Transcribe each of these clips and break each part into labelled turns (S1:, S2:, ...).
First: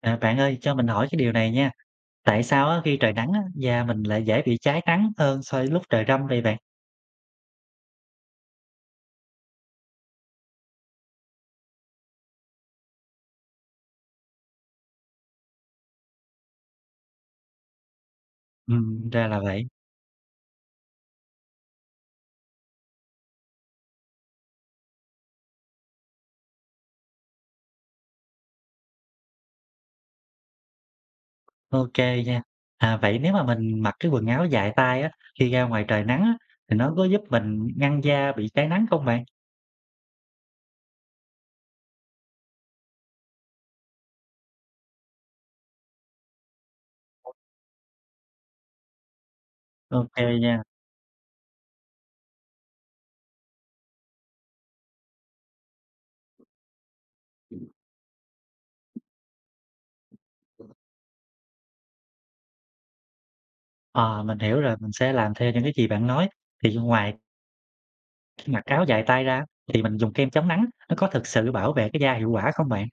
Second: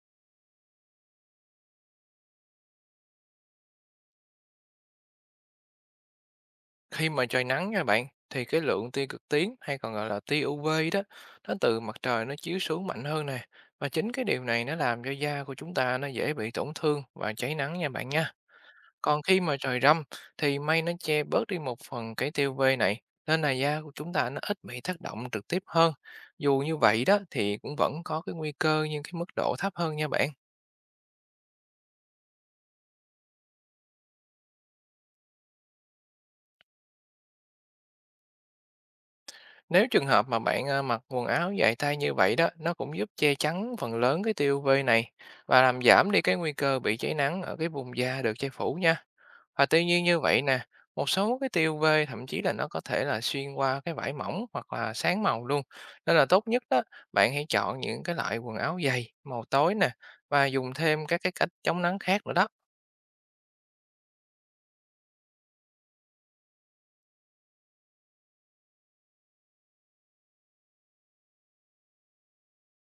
S1: À, bạn ơi, cho mình hỏi cái điều này nha. Tại sao á, khi trời nắng á, da mình lại dễ bị cháy nắng hơn so với lúc trời râm vậy bạn?
S2: Khi mà trời nắng nha bạn, thì cái lượng tia cực tím hay còn gọi là tia UV đó nó từ mặt trời nó chiếu xuống mạnh hơn nè, và chính cái điều này nó làm cho da của chúng ta nó dễ bị tổn thương và cháy nắng nha bạn nha. Còn
S1: Ra là
S2: khi mà
S1: vậy.
S2: trời râm thì mây nó che bớt đi một phần cái tia UV này, nên là da của chúng ta nó ít bị tác động trực tiếp hơn. Dù như vậy đó thì cũng vẫn có cái nguy cơ, nhưng cái mức độ thấp hơn nha bạn.
S1: Ok nha. À, vậy nếu mà mình mặc cái quần áo dài tay á, khi ra ngoài trời nắng á, thì nó có giúp mình ngăn da bị cháy nắng không bạn?
S2: Nếu trường hợp mà bạn à, mặc quần áo dài tay như vậy đó, nó cũng giúp che chắn phần lớn cái tia UV này và làm giảm đi cái nguy cơ bị cháy nắng ở cái vùng da được che phủ nha. Và tuy nhiên
S1: Ok
S2: như vậy nè,
S1: nha.
S2: một số cái tia UV thậm chí là nó có thể là xuyên qua cái vải mỏng hoặc là sáng màu luôn. Nên là tốt nhất đó, bạn hãy chọn những cái loại quần áo dày, màu tối nè, và dùng thêm các cái cách chống nắng khác nữa đó.
S1: Ờ, mình hiểu rồi, mình sẽ làm theo những cái gì bạn nói. Thì ngoài mặc áo dài tay ra, thì mình dùng kem chống nắng, nó có thực sự bảo vệ cái da hiệu quả không bạn?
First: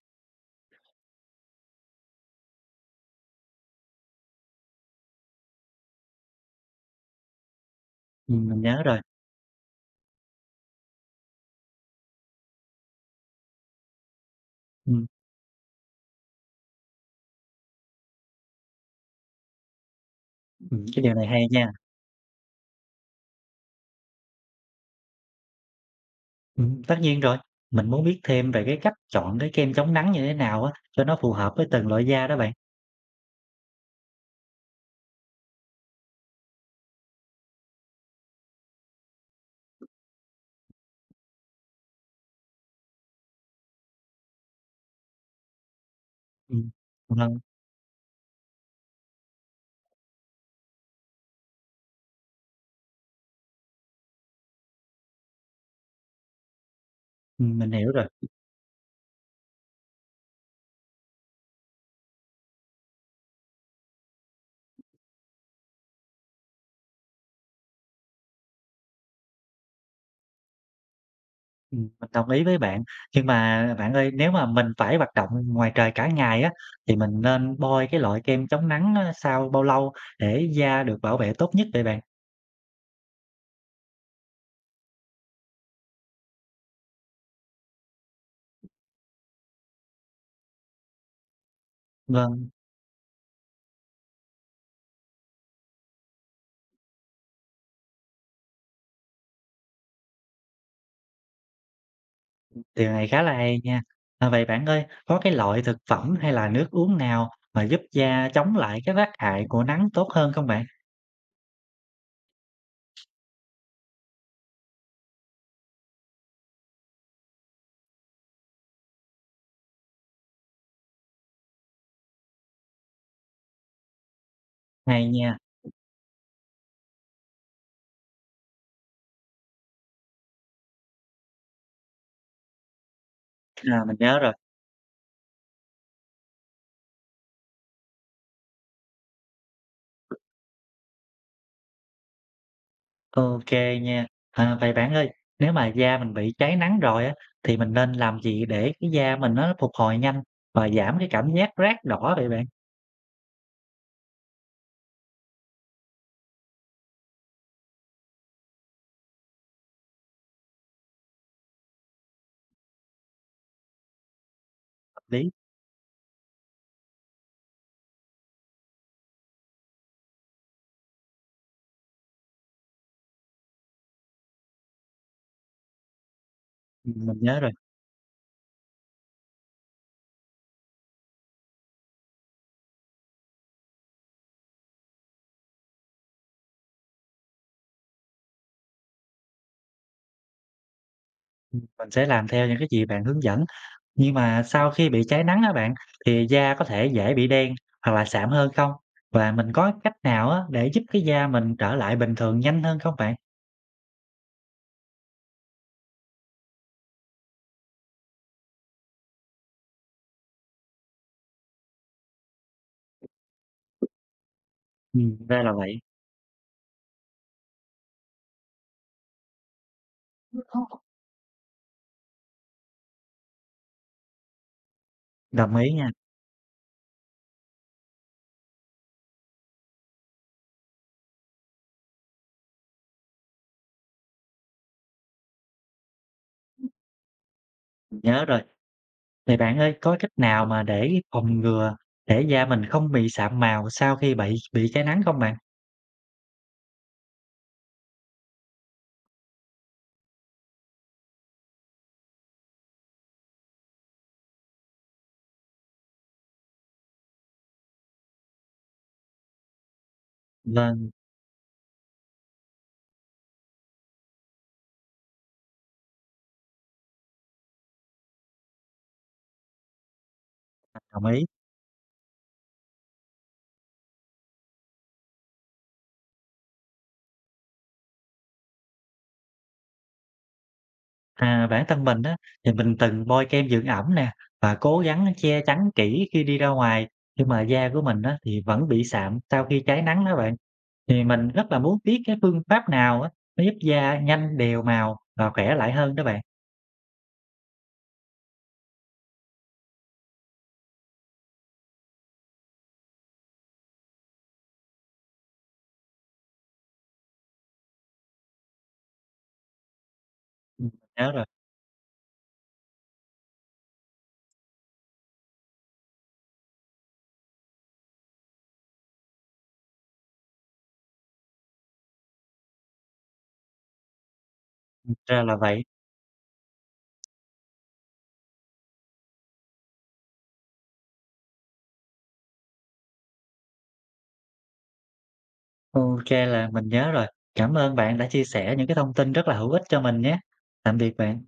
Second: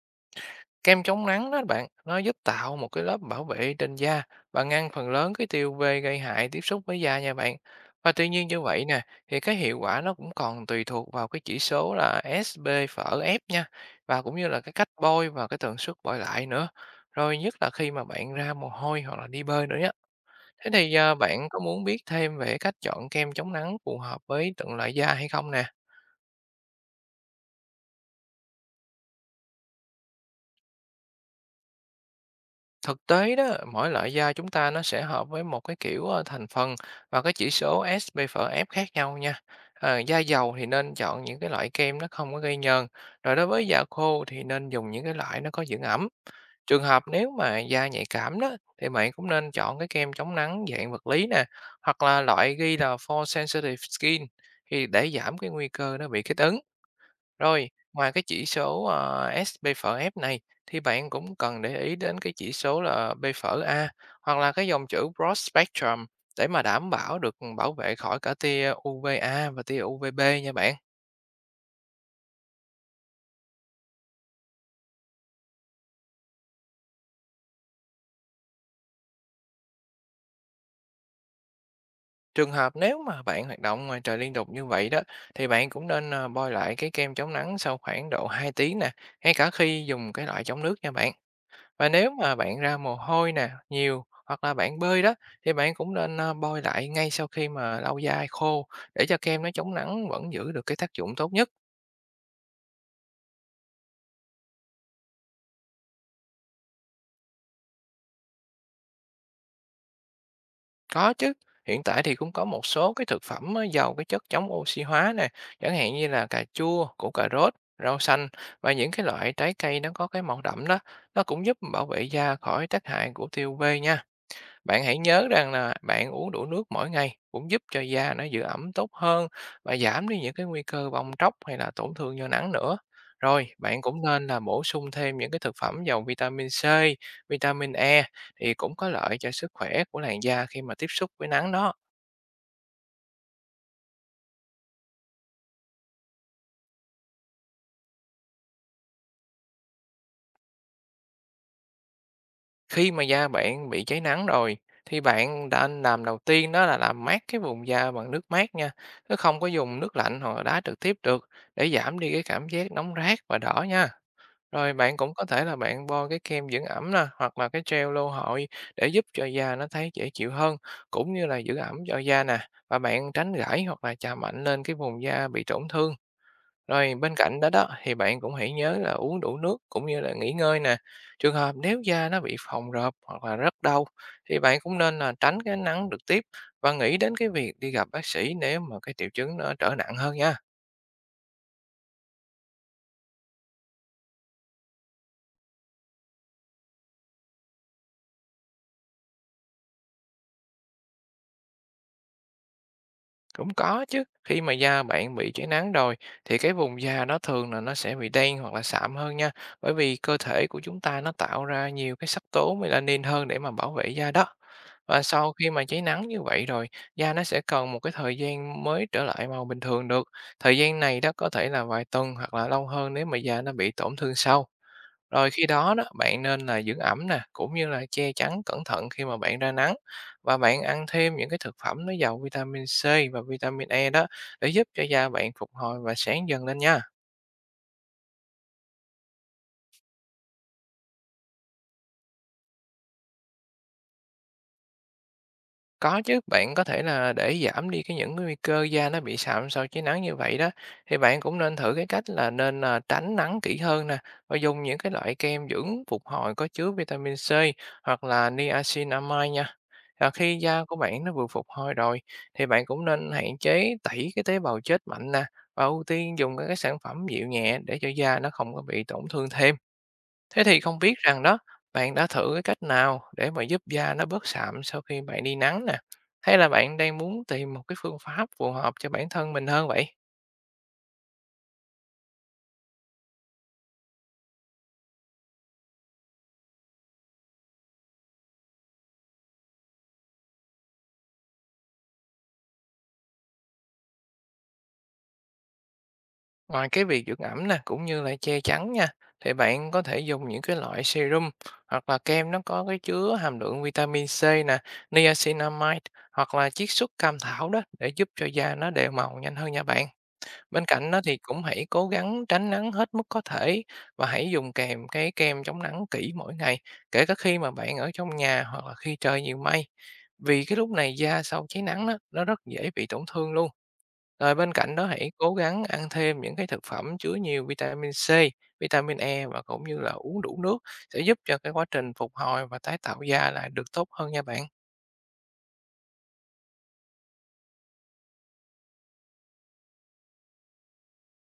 S2: Kem chống nắng đó bạn, nó giúp tạo một cái lớp bảo vệ trên da và ngăn phần lớn cái tia UV gây hại tiếp xúc với da nha bạn. Và tuy nhiên
S1: Mình
S2: như
S1: nhớ
S2: vậy
S1: rồi.
S2: nè, thì cái hiệu quả nó cũng còn tùy thuộc vào cái chỉ số là SB phở F nha, và cũng như là cái cách
S1: Ừm,
S2: bôi và cái tần suất bôi lại nữa. Rồi nhất là khi mà bạn ra mồ hôi hoặc là đi bơi nữa nhé. Thế
S1: ừm,
S2: thì
S1: cái điều này hay
S2: bạn có
S1: nha.
S2: muốn biết thêm về cách chọn kem chống nắng phù hợp với từng loại da hay không nè?
S1: Tất nhiên rồi. Mình muốn biết thêm về cái cách chọn cái kem chống nắng như thế nào á, cho nó phù hợp với từng loại da đó bạn.
S2: Thực tế đó, mỗi loại da chúng ta nó sẽ hợp với một cái kiểu thành phần và cái chỉ số SPF khác nhau nha. Da dầu thì nên chọn những cái loại kem nó không có gây nhờn. Rồi đối với da khô thì nên dùng những cái loại nó có dưỡng ẩm.
S1: Ừm,
S2: Trường hợp nếu
S1: vâng,
S2: mà da nhạy cảm đó thì bạn cũng nên chọn cái kem chống nắng dạng vật lý nè, hoặc là loại ghi là for sensitive skin, thì để giảm cái nguy cơ nó bị kích ứng. Rồi,
S1: mình hiểu rồi,
S2: ngoài cái chỉ số, SPFF này thì bạn cũng cần để ý đến cái chỉ số là PFA hoặc là cái dòng chữ broad spectrum để mà đảm bảo được bảo vệ khỏi cả tia UVA và tia UVB nha bạn.
S1: mình đồng ý với bạn. Nhưng mà bạn ơi, nếu mà mình phải hoạt động ngoài trời cả ngày á, thì mình nên bôi cái loại kem chống nắng á sau bao lâu để da được bảo vệ tốt nhất vậy bạn?
S2: Trường hợp nếu mà bạn hoạt động ngoài trời liên tục như vậy đó, thì bạn cũng nên, bôi lại cái kem chống nắng sau khoảng độ 2 tiếng nè, ngay cả khi dùng cái loại chống nước nha bạn. Và nếu mà
S1: Vâng,
S2: bạn ra mồ hôi nè, nhiều hoặc là bạn bơi đó, thì bạn cũng nên, bôi lại ngay sau khi mà lau da khô, để cho kem nó chống nắng vẫn giữ được cái tác dụng tốt nhất.
S1: điều này khá là hay nha. À, vậy bạn ơi, có cái loại thực phẩm hay là nước uống nào mà giúp da chống lại cái tác hại của nắng tốt hơn không bạn?
S2: Có chứ, hiện tại thì cũng có một số cái thực phẩm á giàu cái chất chống oxy hóa nè, chẳng hạn như là cà chua, củ cà rốt, rau xanh và những cái loại trái cây nó có cái màu đậm đó, nó cũng giúp bảo vệ da khỏi tác hại của tia UV nha. Bạn hãy
S1: Hay
S2: nhớ
S1: nha,
S2: rằng là bạn uống đủ nước mỗi ngày cũng giúp cho da nó giữ ẩm tốt hơn và giảm đi những cái nguy cơ bong tróc hay là tổn thương do nắng nữa. Rồi, bạn
S1: à, mình
S2: cũng
S1: nhớ
S2: nên
S1: rồi.
S2: là bổ sung thêm những cái thực phẩm giàu vitamin C, vitamin E thì cũng có lợi cho sức khỏe của làn da khi mà tiếp xúc với nắng đó.
S1: OK nha. À, vậy bạn ơi, nếu mà da mình bị cháy nắng rồi á, thì mình nên làm gì để cái da mình nó phục hồi nhanh và giảm cái cảm giác rát đỏ vậy bạn?
S2: Khi mà da bạn bị cháy nắng rồi thì bạn nên làm đầu tiên đó là làm mát cái vùng da bằng nước mát nha. Chứ không có dùng nước lạnh hoặc là đá trực tiếp được, để giảm đi cái cảm giác nóng rát và đỏ nha. Rồi bạn
S1: Hợp
S2: cũng có
S1: lý.
S2: thể là bạn bôi cái kem dưỡng ẩm nè, hoặc là cái gel lô hội để giúp cho da nó thấy dễ chịu hơn, cũng như là giữ ẩm cho da nè. Và bạn tránh gãi hoặc là chà mạnh lên cái vùng da bị tổn thương. Rồi bên
S1: Mình nhớ
S2: cạnh đó
S1: rồi,
S2: đó thì bạn cũng hãy nhớ là uống đủ nước cũng như là nghỉ ngơi nè. Trường hợp nếu da nó bị phồng rộp hoặc là rất đau, thì bạn cũng nên là tránh cái nắng trực tiếp và nghĩ đến cái việc đi gặp bác sĩ nếu mà cái triệu chứng nó trở nặng hơn nha.
S1: mình sẽ làm theo những cái gì bạn hướng dẫn. Nhưng mà sau khi bị cháy nắng á bạn, thì da có thể dễ bị đen hoặc là sạm hơn không? Và mình có cách nào á để giúp cái da mình trở lại bình thường nhanh hơn không bạn?
S2: Cũng có chứ, khi mà da bạn bị cháy nắng rồi thì cái vùng da đó thường là nó sẽ bị đen hoặc là sạm hơn nha, bởi vì cơ thể của chúng ta nó tạo ra nhiều cái sắc tố melanin hơn để mà bảo vệ da đó. Và sau
S1: Ra
S2: khi
S1: là
S2: mà
S1: vậy.
S2: cháy nắng như vậy rồi, da nó sẽ cần một cái thời gian mới trở lại màu bình thường được. Thời gian này đó có thể là vài tuần hoặc là lâu hơn nếu mà da nó bị tổn thương sâu. Rồi khi
S1: Đồng ý
S2: đó đó,
S1: nha,
S2: bạn nên là dưỡng ẩm nè, cũng như là che chắn cẩn thận khi mà bạn ra nắng, và bạn ăn thêm những cái thực phẩm nó giàu vitamin C và vitamin E đó, để giúp cho da bạn phục hồi và sáng dần lên nha.
S1: mình nhớ rồi. Vậy bạn ơi, có cách nào mà để phòng ngừa để da mình không bị sạm màu sau khi bị cái nắng không bạn?
S2: Có chứ, bạn có thể là để giảm đi cái những cái nguy cơ da nó bị sạm sau chế nắng như vậy đó, thì bạn cũng nên thử cái cách là nên là tránh nắng kỹ hơn nè, và dùng những cái loại kem dưỡng phục hồi có chứa vitamin C hoặc là niacinamide nha. Và khi da của
S1: Vâng,
S2: bạn nó vừa phục hồi rồi thì bạn cũng nên hạn chế tẩy cái tế bào chết mạnh nè, và ưu tiên dùng các cái sản phẩm dịu nhẹ để cho da nó không có bị tổn thương thêm. Thế thì không biết
S1: đồng
S2: rằng
S1: ý.
S2: đó, bạn đã thử cái cách nào để mà giúp da nó bớt sạm sau khi bạn đi nắng nè? Hay là bạn đang muốn tìm một cái phương pháp phù hợp cho bản thân mình hơn vậy?
S1: À, bản thân mình á, thì mình từng bôi kem dưỡng ẩm nè và cố gắng che chắn kỹ khi đi ra ngoài nhưng mà da của mình á, thì vẫn bị sạm sau khi cháy nắng đó bạn. Thì mình rất là muốn biết cái phương pháp nào á, nó giúp da nhanh đều màu và khỏe lại hơn đó bạn.
S2: Ngoài cái việc dưỡng ẩm nè, cũng như là che chắn nha, thì bạn có thể dùng những cái loại serum hoặc là kem nó có cái chứa hàm lượng vitamin C nè, niacinamide hoặc là chiết xuất cam thảo đó, để giúp cho da nó đều màu nhanh hơn nha bạn. Bên
S1: Ừ,
S2: cạnh đó
S1: nhớ
S2: thì
S1: rồi,
S2: cũng hãy cố gắng tránh nắng hết mức có thể, và hãy dùng kèm cái kem chống nắng kỹ mỗi ngày, kể cả khi mà bạn ở trong nhà hoặc là khi trời nhiều mây. Vì cái lúc này da sau cháy nắng đó, nó rất dễ bị tổn thương luôn. Rồi bên cạnh đó hãy
S1: ra
S2: cố
S1: là vậy.
S2: gắng ăn thêm những cái thực phẩm chứa nhiều vitamin C, vitamin E và cũng như là uống đủ nước, sẽ giúp cho cái quá trình phục hồi và tái tạo da lại được tốt hơn nha bạn.
S1: Ok là mình nhớ rồi. Cảm ơn bạn đã chia sẻ những cái thông tin rất là hữu ích cho mình nhé. Tạm biệt bạn.